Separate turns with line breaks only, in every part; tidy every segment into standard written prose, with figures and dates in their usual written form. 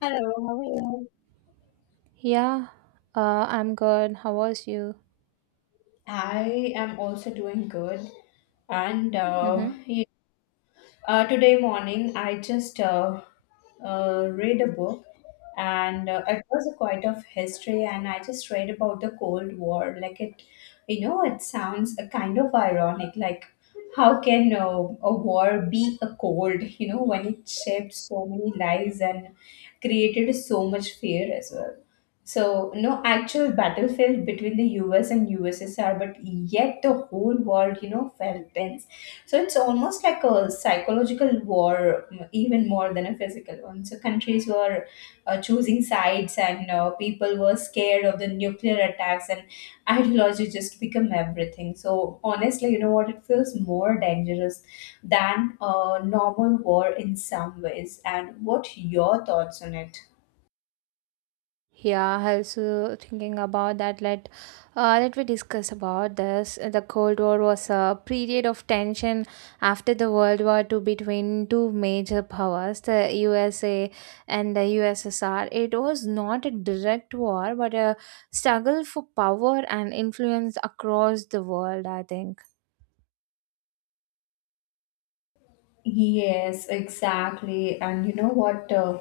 Hello, how are you?
Yeah, I'm good. How was you?
I am also doing good. And uh,
Mm-hmm.
y- Today morning, I just read a book, and it was quite of history. And I just read about the Cold War. It sounds a kind of ironic. Like how can a war be a cold? You know, when it shaped so many lives and created so much fear as well. So no actual battlefield USSR, but yet the whole world, you know, felt tense. So it's almost like a psychological war, even more than a physical one. So countries were choosing sides, and people were scared of the nuclear attacks, and ideology just become everything. So honestly, you know what? It feels more dangerous than a normal war in some ways. And what your thoughts on it?
Yeah, I also thinking about that. Let me discuss about this. The Cold War was a period of tension after the World War Two between two major powers, the USA and the USSR. It was not a direct war, but a struggle for power and influence across the world. I think.
Yes, exactly. And you know what?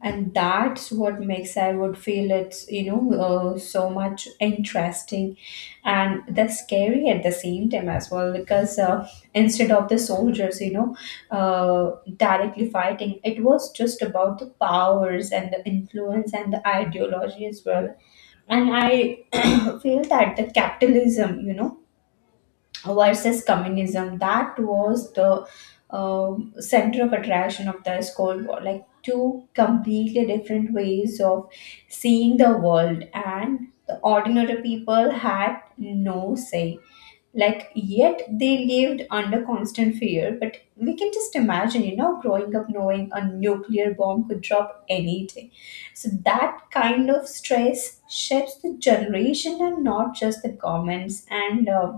And that's what makes I would feel it's so much interesting, and that's scary at the same time as well because instead of the soldiers, you know, uh, directly fighting, it was just about the powers and the influence and the ideology as well. And I feel that the capitalism, you know, versus communism, that was the uh, center of attraction of the Cold War. Like two completely different ways of seeing the world, and the ordinary people had no say. Like, yet they lived under constant fear, but we can just imagine, you know, growing up knowing a nuclear bomb could drop any day. So that kind of stress shapes the generation and not just the governments. And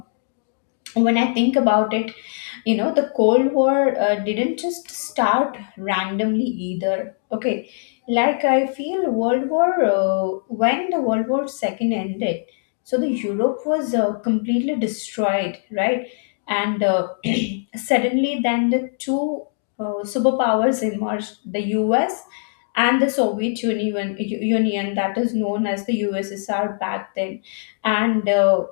When I think about it, you know, the Cold War didn't just start randomly either. Okay, like I feel World War, when the World War Second ended, so the Europe was completely destroyed, right? And suddenly, then the two superpowers emerged: the U.S. and the Soviet Union, Union, that is known as the USSR back then. And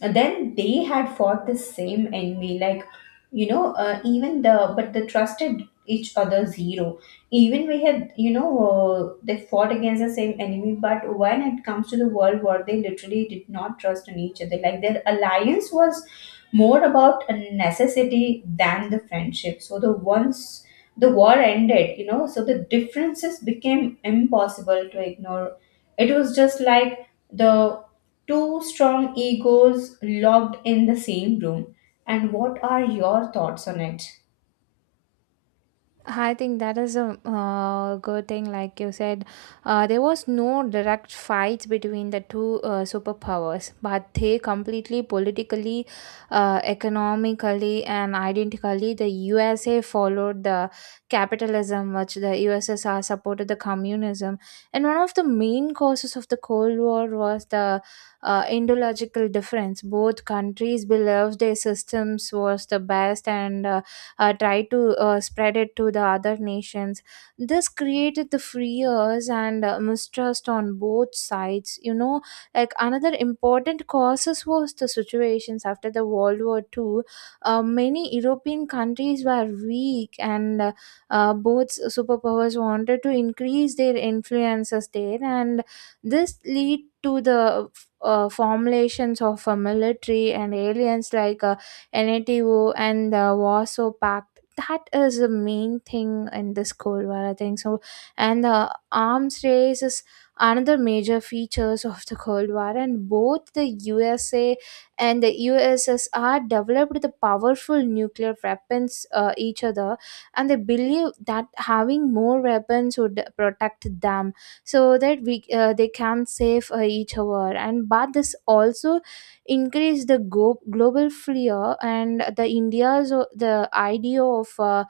and then they had fought the same enemy, like, you know, even the, but they trusted each other zero. Even we had, you know, they fought against the same enemy, but when it comes to the world war, they literally did not trust in each other. Like, their alliance was more about a necessity than the friendship. So the once the war ended, you know, so the differences became impossible to ignore. It was just like the two strong egos locked in the same room. And what are your thoughts on it?
I think that is a good thing. Like you said, there was no direct fight between the two superpowers, but they completely politically, economically, and identically, the USA followed the capitalism, which the USSR supported the communism. And one of the main causes of the Cold War was the ideological difference. Both countries believed their systems was the best and try to spread it to the other nations. This created the fears and mistrust on both sides. You know, like another important causes was the situations after the World War Two. Many European countries were weak, and both superpowers wanted to increase their influences there, and this lead to the formulations of a military and aliens like. NATO and the Warsaw Pact. That is the main thing in this Cold War, I think so. And the arms race is another major features of the Cold War, and both the USA and the USSR developed the powerful nuclear weapons each other, and they believe that having more weapons would protect them so that we they can save each other. And but this also increase the global fear and the india's the idea of uh,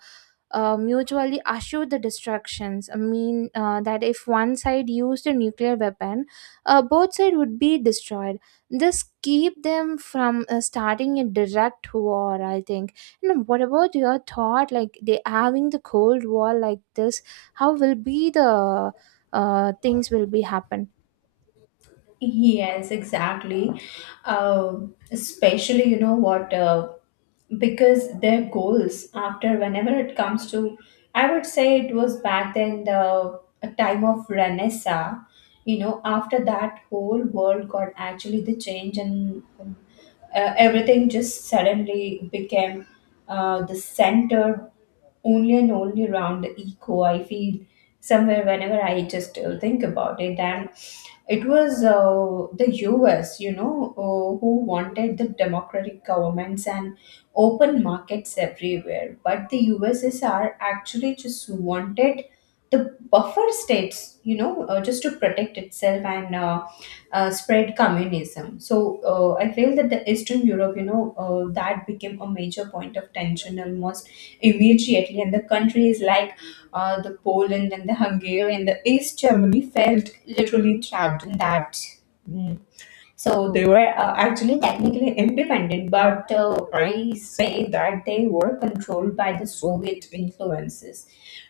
uh, mutually assured the destructions. That if one side used a nuclear weapon, both side would be destroyed. This keep them from starting a direct war, I think. And what about your thought, like they having the Cold War like this, how will be the things will be happen?
Yes, exactly. Especially, you know what, because their goals after whenever it comes to, I would say it was back then the a time of Renaissance, you know, after that whole world got actually the change. And everything just suddenly became the center only and only around the eco. I feel somewhere whenever I just think about it, and it was the US, you know, who wanted the democratic governments and open markets everywhere. But the USSR actually just wanted the buffer states, you know, just to protect itself and spread communism. So I feel that the Eastern Europe, you know, that became a major point of tension almost immediately, and the countries like the Poland and the Hungary and the East Germany felt literally trapped in that. Mm. So they were actually technically independent, but I say that they were controlled by the Soviet influences.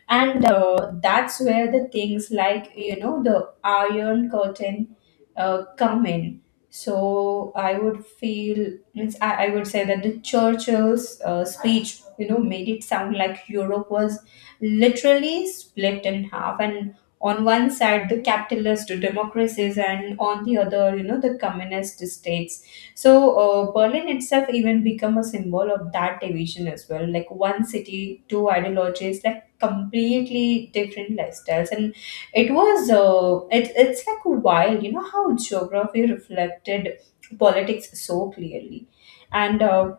And that's where the things like, you know, the iron curtain come in. So I would feel means I would say that the churchill's speech, you know, made it sound like europe was literally split in half. And on one side the capitalist democracies, and on the other, you know, the communist states. So berlin itself even become a symbol of that division as well. Like one city, two ideologies. Like completely different lifestyles. And it's like wild, you know, how geography reflected politics so clearly. And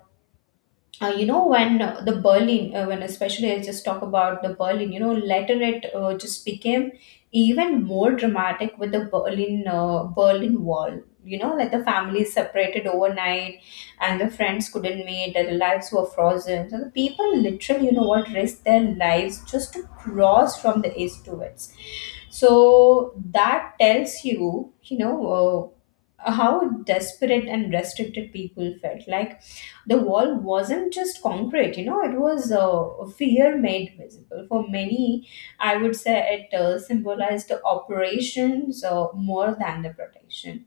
You know, when the berlin when especially I just talk about the berlin, you know, later it just became even more dramatic with the berlin wall. You know, like the families separated overnight, and the friends couldn't meet, their lives were frozen. So the people literally, you know what, risked their lives just to cross from the east to west. So that tells you, you know how desperate and restricted people felt. Like the wall wasn't just concrete, you know, it was fear made visible. For many, I would say it symbolized the operations more than the protection.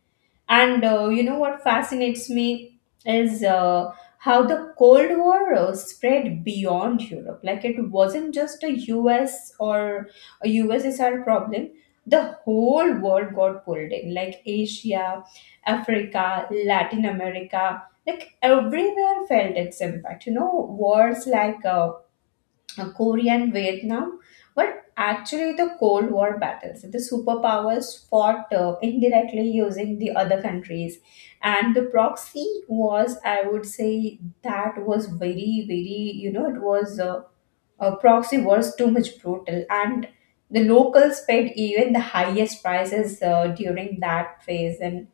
And you know what fascinates me is how the Cold War spread beyond Europe. Like it wasn't just a US or a USSR problem. The whole world got pulled in, like Asia, Africa, Latin America, like everywhere felt its impact. You know, wars like Korea and Vietnam were actually the Cold War battles. The superpowers fought indirectly using the other countries, and the proxy was, I would say, that was very, very, you know, it was a proxy was too much brutal, and the locals paid even the highest prices during that phase. And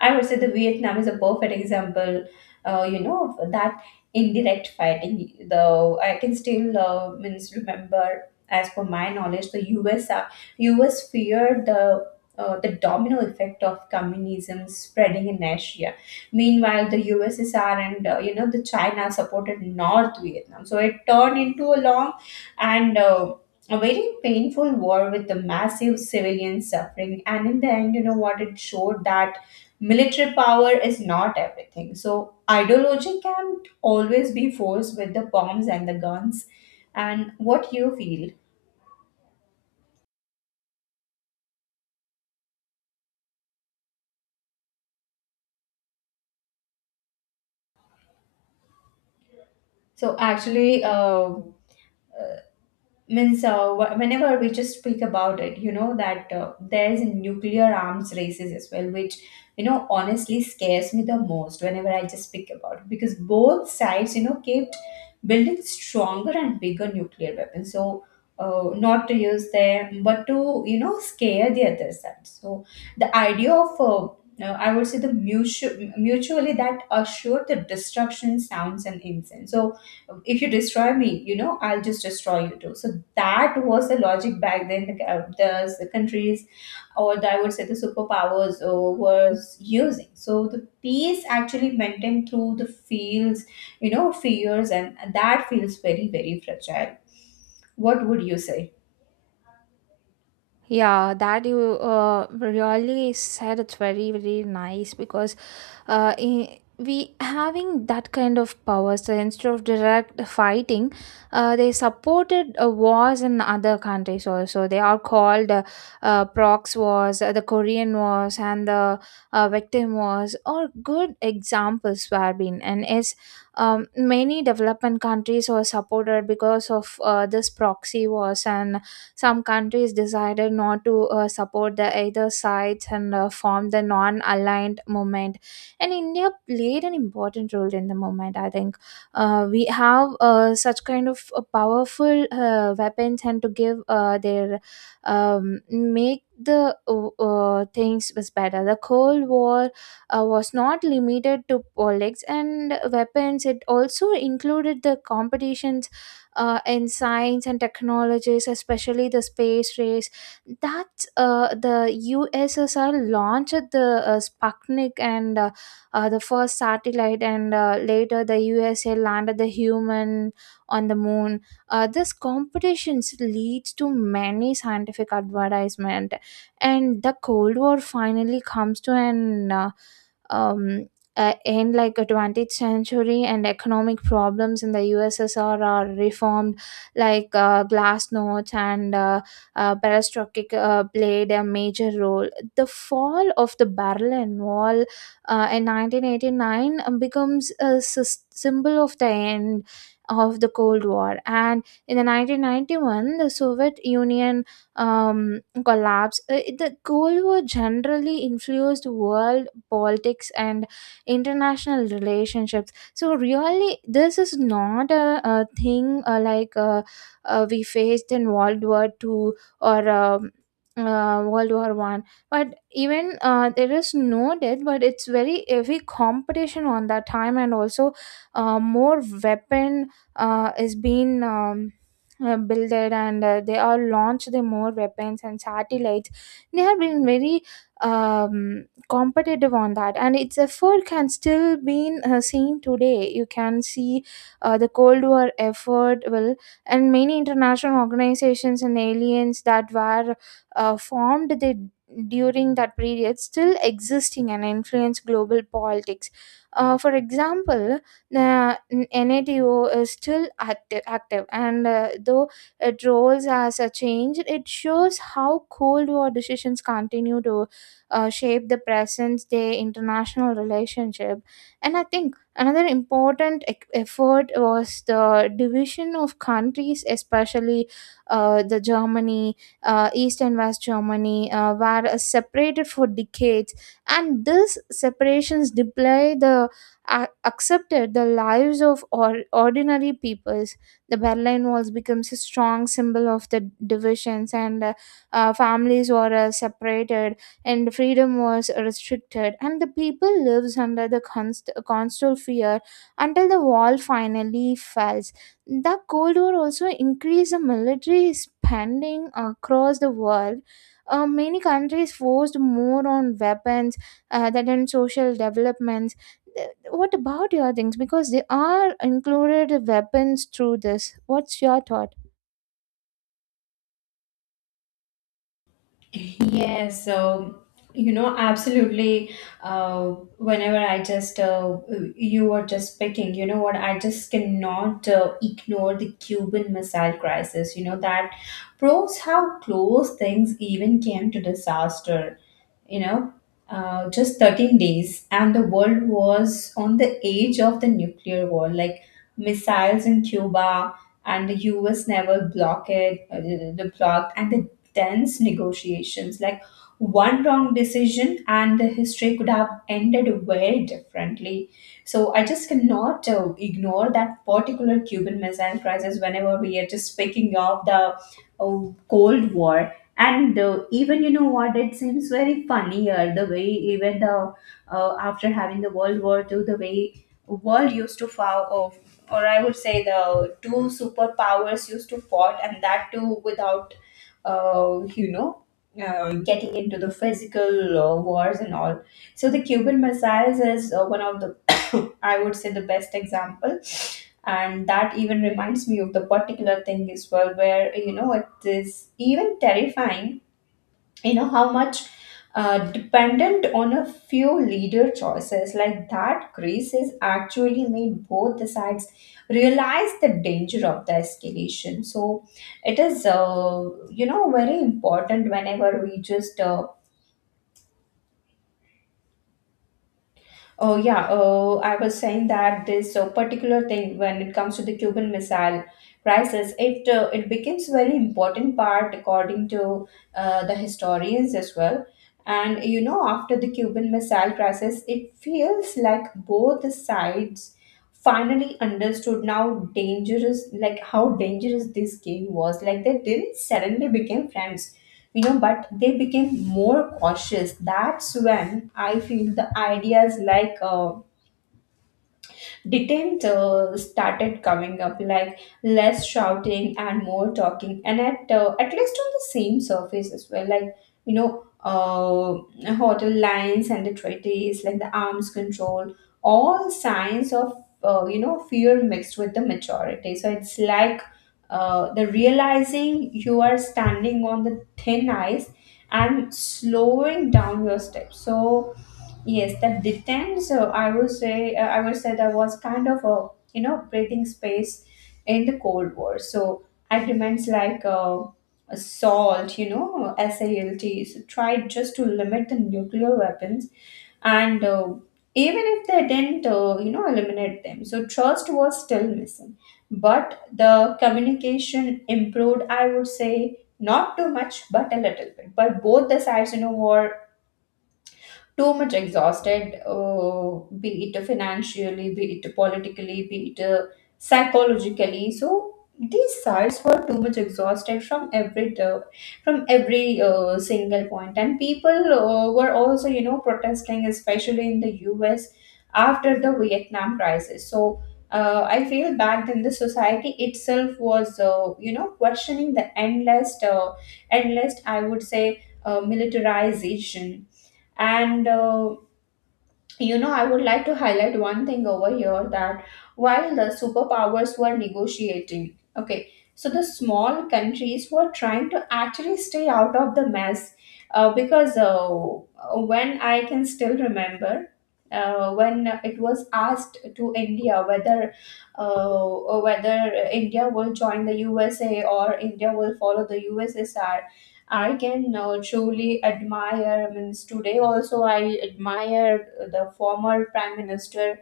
I would say the Vietnam is a perfect example, you know, of that indirect fighting. Though I can still means remember, as per my knowledge, the U.S. feared the domino effect of communism spreading in Asia. Meanwhile, the USSR and, you know, the China supported North Vietnam, so it turned into a long and a very painful war with the massive civilian suffering. And in the end, you know what, it showed that military power is not everything. So ideology can't always be forced with the bombs and the guns. And what you feel? So actually, whenever we just speak about it, you know, that there's nuclear arms races as well, which, you know, honestly scares me the most whenever I just speak about it. Because both sides, you know, kept building stronger and bigger nuclear weapons. So not to use them, but to, you know, scare the other side. So the idea of I would say the mutually that assure the destruction sounds and incense. So if you destroy me, you know, I'll just destroy you too. So that was the logic back then. The countries, or the, I would say the superpowers, was using. So the peace actually maintained through the fields, you know, fears, and that feels very, very fragile. What would you say?
Yeah, that you really said it's very very nice, because we having that kind of powers, so instead of direct fighting, they supported wars in other countries also. They are called prox wars, the Korean wars, and the victim wars. Are good examples were been and is many development countries were supported because of this proxy wars, and some countries decided not to support the either sides and formed the non-aligned movement. And India played an important role in the movement. I think we have such kind of powerful weapons and to give their make the things was better. The Cold War was not limited to politics and weapons. It also included the competitions in science and technologies, especially the space race. That's the USSR launched the Sputnik and the first satellite, and later the USA landed the human on the moon. This competitions leads to many scientific advertisement, and the Cold War finally comes to an um, in like a 20th century, and economic problems in the USSR are reformed, like glasnost and perestroika played a major role. The fall of the Berlin Wall in 1989 becomes a symbol of the end of the Cold War, and in the 1991 the Soviet Union um, collapse. The Cold War generally influenced world politics and international relationships. So really this is not a thing we faced in World War Two or World War One. But even there is no death, but it's very heavy competition on that time. And also more weapon is being builded, and they are launched the more weapons and satellites. They have been very um, competitive on that, and its effort can still be seen today. You can see the Cold War effort will, and many international organizations and aliens that were formed during that period still existing and influence global politics. For example, the NATO is still active, and though it roles as a change, it shows how Cold War decisions continue to shape the present day international relationship. And I think another important effort was the division of countries, especially the Germany, East and West Germany, were separated for decades. And these separations display the accepted the lives of ordinary peoples. The Berlin Walls becomes a strong symbol of the divisions, and families were separated, and freedom was restricted, and the people lives under the constant fear until the wall finally falls. The Cold War also increased the military spending across the world. Many countries forced more on weapons than on social developments. What about your things, because they are included weapons through this? What's your thought?
Yes, so you know, absolutely. Uh, whenever I just you were just speaking, you know what? I just cannot ignore the Cuban Missile Crisis. You know, that proves how close things even came to disaster. You know, just 13 days, and the world was on the edge of the nuclear war. Like missiles in Cuba, and the US never blocked it, the blocked, and the tense negotiations. Like one wrong decision, and the history could have ended very differently. So I just cannot ignore that particular Cuban Missile Crisis whenever we are just speaking of the Cold War. And even, you know what, it seems very funnier the way even the after having the world war Two, the way world used to fall off, or I would say the two superpowers used to fought, and that too without uh, you know getting into the physical wars and all. So the cuban missiles is one of the I would say the best example. And that even reminds me of the particular thing as well, where, you know, is even terrifying. You know how much dependent on a few leader choices. Like that grace has actually made both the sides realize the danger of the escalation. So it is you know, very important whenever we just Oh yeah. Oh, I was saying that this particular thing, when it comes to the Cuban Missile Crisis, it becomes very important part according to the historians as well. And you know, after the Cuban Missile Crisis, it feels like both the sides finally understood now dangerous, like how dangerous this game was. Like they didn't suddenly become friends, but they became more cautious. That's when I feel the ideas like, details started coming up, like less shouting and more talking, and at least on the same surface as well. Like, you know uh, hotel lines and the treaties, like the arms control, all signs of fear mixed with the maturity. So it's like, the realizing you are standing on the thin ice and slowing down your steps. So yes, that depends. So I would say, that was kind of a breathing space in the Cold War. So agreements like, SALT, SALTs tried just to limit the nuclear weapons, and, even if they didn't, eliminate them, so trust was still missing. But the communication improved. I would say not too much, but a little bit. But both the sides, were too much exhausted, be it financially, be it politically, be it psychologically. So these sides were too much exhausted from every single point, and people were also protesting, especially in the U.S. after the Vietnam crisis. So. I feel back then the society itself was, questioning the endless, I would say, militarization, and, I would like to highlight one thing over here, that while the superpowers were negotiating, okay, so the small countries were trying to actually stay out of the mess, because, when I can still remember. When it was asked to India whether, uh, whether India will join the USA or India will follow the USSR, I can, truly admire. Means today also I admire the former Prime Minister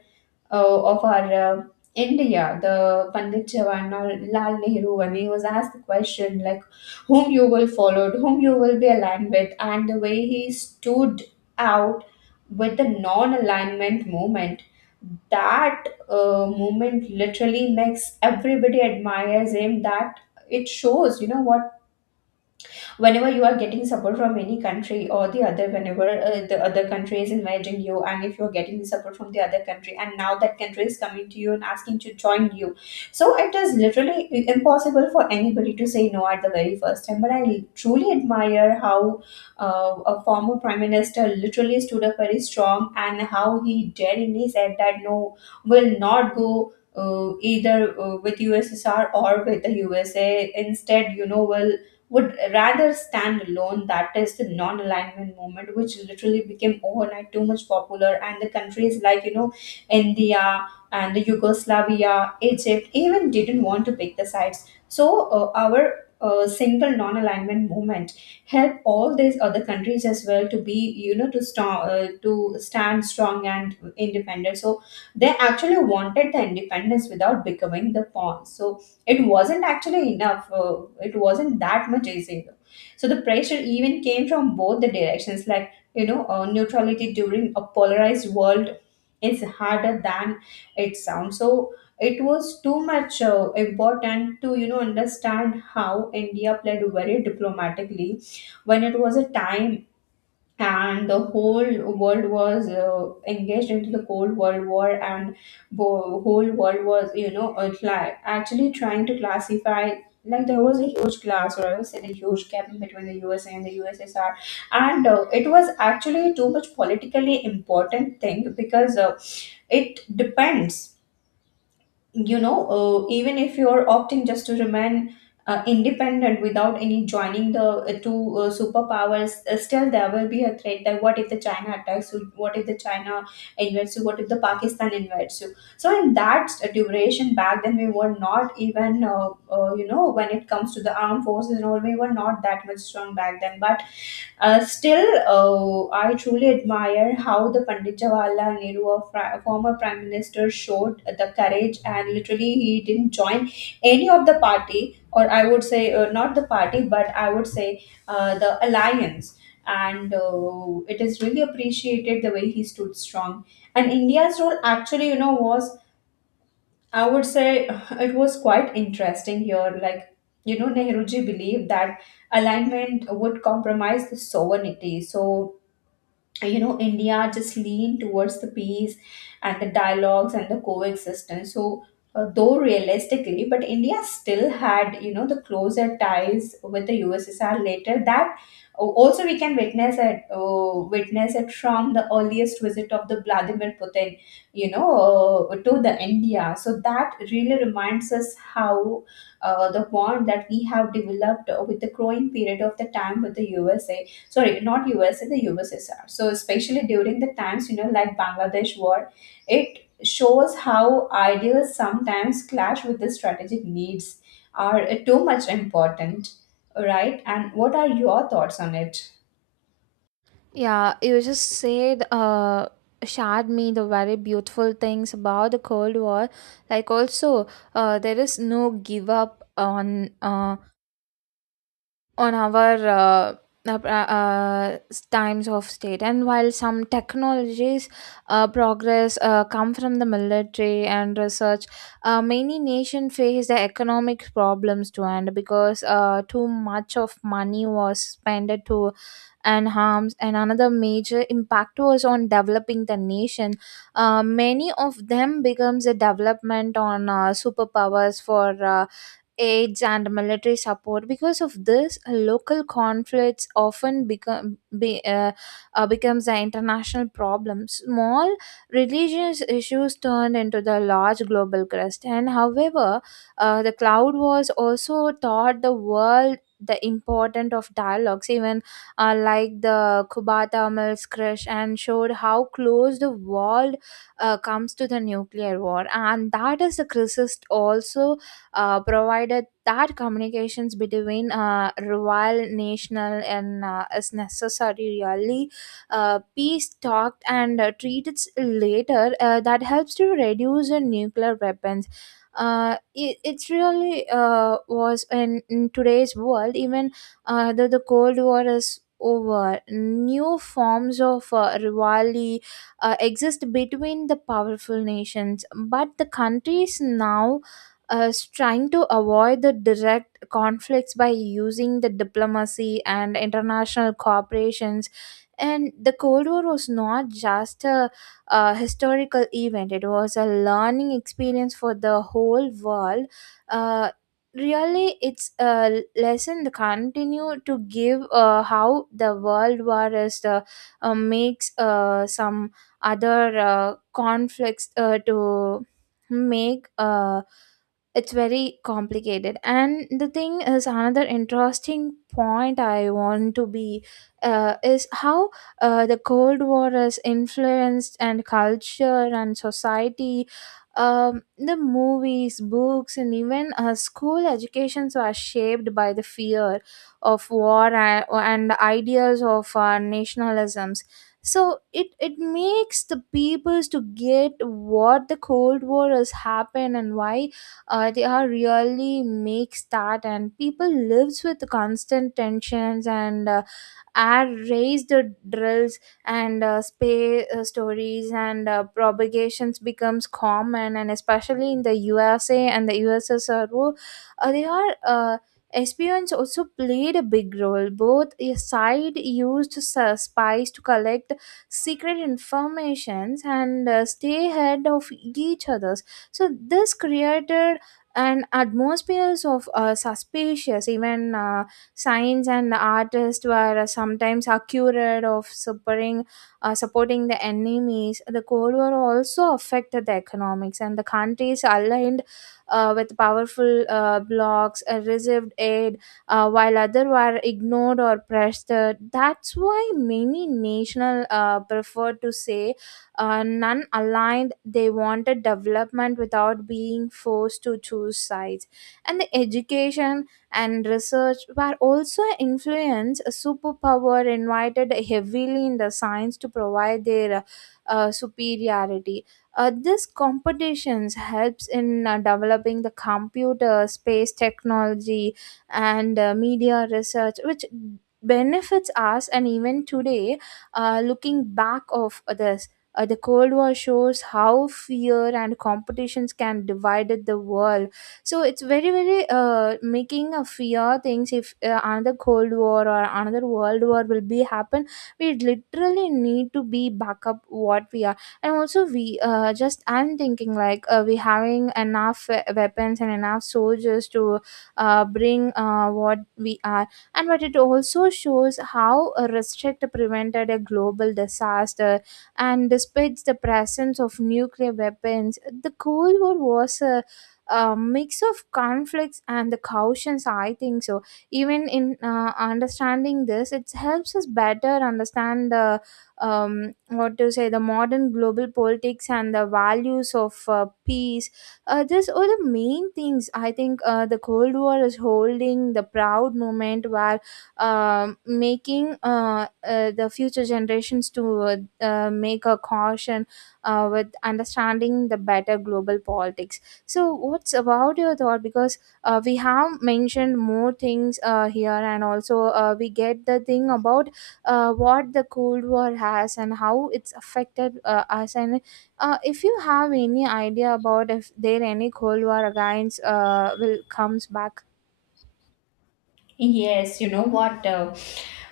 of our uh, India, the Pandit Jawaharlal Nehru. When he was asked the question like, whom you will follow, whom you will be aligned with, and the way he stood out with the non-alignment movement. That movement literally makes everybody admires him. That it shows, you know what, whenever you are getting support from any country or the other, whenever the other country is inviting you, and if you're getting the support from the other country and now that country is coming to you and asking to join you, so it is literally impossible for anybody to say no at the very first time. But I truly admire how, a former prime minister literally stood up very strong, and how he daringly said that no, will not go, either, with USSR or with the USA. Instead, you know, will would rather stand alone. That is the non alignment movement, which literally became overnight too much popular. And the countries like, India and the Yugoslavia, Egypt, even didn't want to pick the sides. So, our single non alignment movement help all these other countries as well to be, to stand strong and independent. So they actually wanted the independence without becoming the pawn. So it wasn't actually enough. It wasn't that much easier. So the pressure even came from both the directions. Like, neutrality during a polarized world is harder than it sounds. So it was too much important to understand how India played very diplomatically when it was a time, and the whole world was engaged into the cold world war, and whole world was, actually trying to classify. Like, there was a huge class, or I would say the huge gap between the USA and the USSR. And, it was actually too much politically important thing, because, it depends. Even if you're opting just to remain, independent without any joining the, two superpowers, still there will be a threat that, what if the China attacks you? What if the China invades you? What if the Pakistan invades you? So in that duration back then, we were not even, when it comes to the armed forces and all, we were not that much strong back then. But, still, I truly admire how the Pandit Jawaharlal Nehru, former prime minister, showed the courage, and literally he didn't join any of the party, or I would say, not the party, but I would say the alliance. And, it is really appreciated the way he stood strong. And India's role actually, was, I would say, it was quite interesting here. Like, Nehruji believed that alignment would compromise the sovereignty. So, India just lean towards the peace and the dialogues and the coexistence. So, though realistically, but India still had, the closer ties with the USSR later. That oh, also we can witness it, from the earliest visit of the Vladimir Putin, you know to the India. So that really reminds us how the bond that we have developed with the growing period of the time with the USA, sorry, not US, the USSR. So especially during the times, like Bangladesh war, it shows how ideals sometimes clash with the strategic needs, are, too much important, right? And what are your thoughts on it?
Yeah, you just said, shared me the very beautiful things about the Cold War. Like also, there is no give up on our uh, uh, times of state. And while some technologies progress come from the military and research, many nations face the economic problems too, and because too much of money was spent to and harms. And another major impact was on developing the nation. Many of them becomes a development on superpowers for aids and military support. Because of this, local conflicts often becomes an international problem. Small religious issues turned into the large global crust. And however, the cloud was also taught the world the importance of dialogues, even like the kubata mills crash, and showed how close the world comes to the nuclear war, and that is the crisis also provided that communications between rival national and is necessary, really. Peace talked and treated later, that helps to reduce the nuclear weapons. It's really was in today's world even the Cold War is over, new forms of rivalry exist between the powerful nations. But the countries now trying to avoid the direct conflicts by using the diplomacy and international cooperations. And the Cold War was not just a historical event, it was a learning experience for the whole world. uh, Really it's a lesson to continue to give how the world war is makes some other conflicts to make it's very complicated. And the thing is, another interesting point I want to be is how the Cold War has influenced and culture and society. The movies, books, and even school educations were shaped by the fear of war, and ideas of nationalisms. So it makes the peoples to get what the Cold War has happened, and why they are really makes that. And people lives with constant tensions, and air raised drills, and space stories, and propagations becomes common, and especially in the USA and the USSR, they are espions also played a big role. Both a side used spies to collect secret informations, and stay ahead of each others. So this created an atmosphere of suspicious. Even science and artists were sometimes accused of supporting the enemies. The Cold War also affected the economics, and the countries aligned with powerful blocs received aid, while others were ignored or pressured. That's why many national preferred to say none aligned. They wanted development without being forced to choose sides. And the education and research were also influenced. Superpower invited heavily in the science to provide their superiority. This competitions helps in developing the computer, space technology, and media research, which benefits us. And even today, looking back of this. The Cold War shows how fear and competitions can divide the world. So it's very very making a fear things, if another cold war or another world war will be happen, we literally need to be back up what we are. And also we just I'm thinking like we having enough weapons and enough soldiers to bring what we are. And but it also shows how a restrict prevented a global disaster. And despite the presence of nuclear weapons, the Cold War was a mix of conflicts and the cautions, I think so. Even in understanding this, it helps us better understand the what to say the modern global politics and the values of peace. These are the main things, I think the Cold War is holding the proud moment where making the future generations to make a caution with understanding the better global politics. So, what's about your thought? Because we have mentioned more things here, and also we get the thing about what the Cold War has and how it's affected us. And if you have any idea about if there any Cold War against will comes back
Yes, you know what?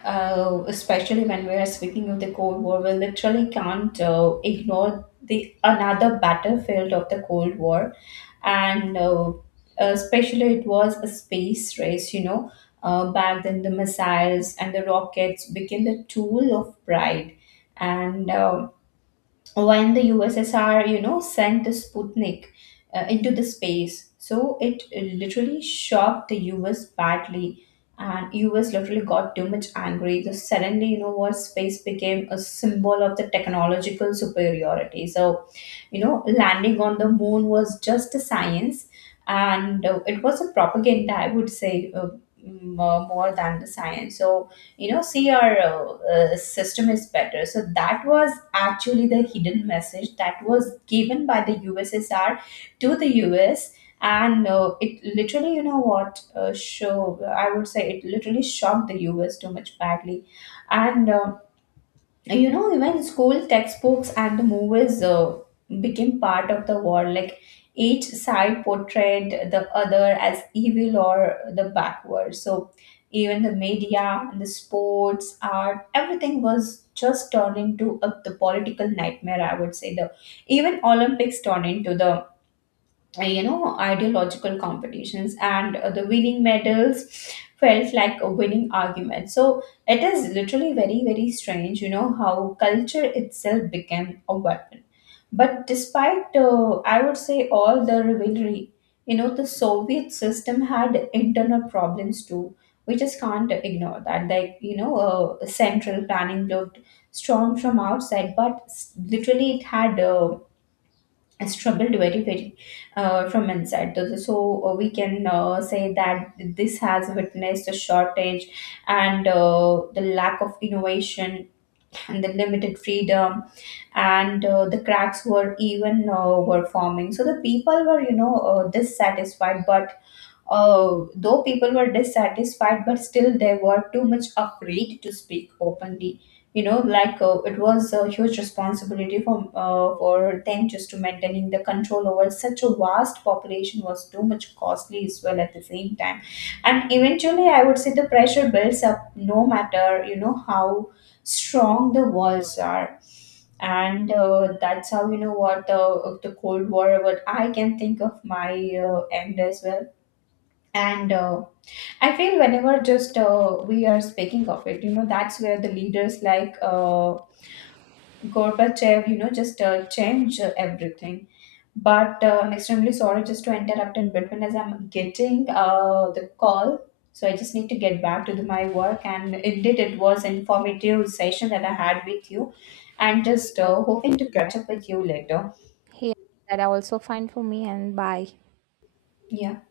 Especially when we are speaking of the Cold War, we literally can't ignore the another battlefield of the Cold War. And, especially, it was a space race, back then. The missiles and the rockets became the tool of pride, and, when the USSR, sent the Sputnik into the space. So it literally shocked the US badly, and US literally got too much angry. So suddenly, you know what, space became a symbol of the technological superiority. So, you know landing on the moon was just a science and it was a propaganda I would say m- more than the science so see, our system is better. So that was actually the hidden message that was given by the USSR to the US. And, it literally you know what show I would say it literally shocked the US too much badly. And, even school textbooks and the movies became part of the war, like each side portrayed the other as evil or the backward. So even the media, the sports, art, everything was just turned into the political nightmare, I would say. The Even Olympics turned into the, ideological competitions, and, the winning medals felt like a winning argument. So it is literally very very strange, you know, how culture itself became a weapon. But despite, I would say, all the rivalry, the Soviet system had internal problems too. We just can't ignore that. Like, central planning looked strong from outside, but, literally it had, struggled very very from inside. So, we can say that this has witnessed a shortage, and, the lack of innovation and the limited freedom. And, the cracks were forming. So the people were, dissatisfied. But, though people were dissatisfied, but still they were too much afraid to speak openly. Like, it was a huge responsibility for, for them. Just to maintaining the control over such a vast population was too much costly as well at the same time. And eventually I would say the pressure builds up, no matter how strong the walls are. And, that's how, you know what, the Cold War, what I can think of, my end as well. And, I feel whenever, just, we are speaking of it, you know, that's where the leaders like Gorbachev, you know, just change everything. But, I'm extremely sorry just to interrupt in between, as I'm getting the call. So I just need to get back to my work. And indeed, it was informative session that I had with you. And just, hoping to catch up with you later.
here, that I also find for me. And bye.
Yeah.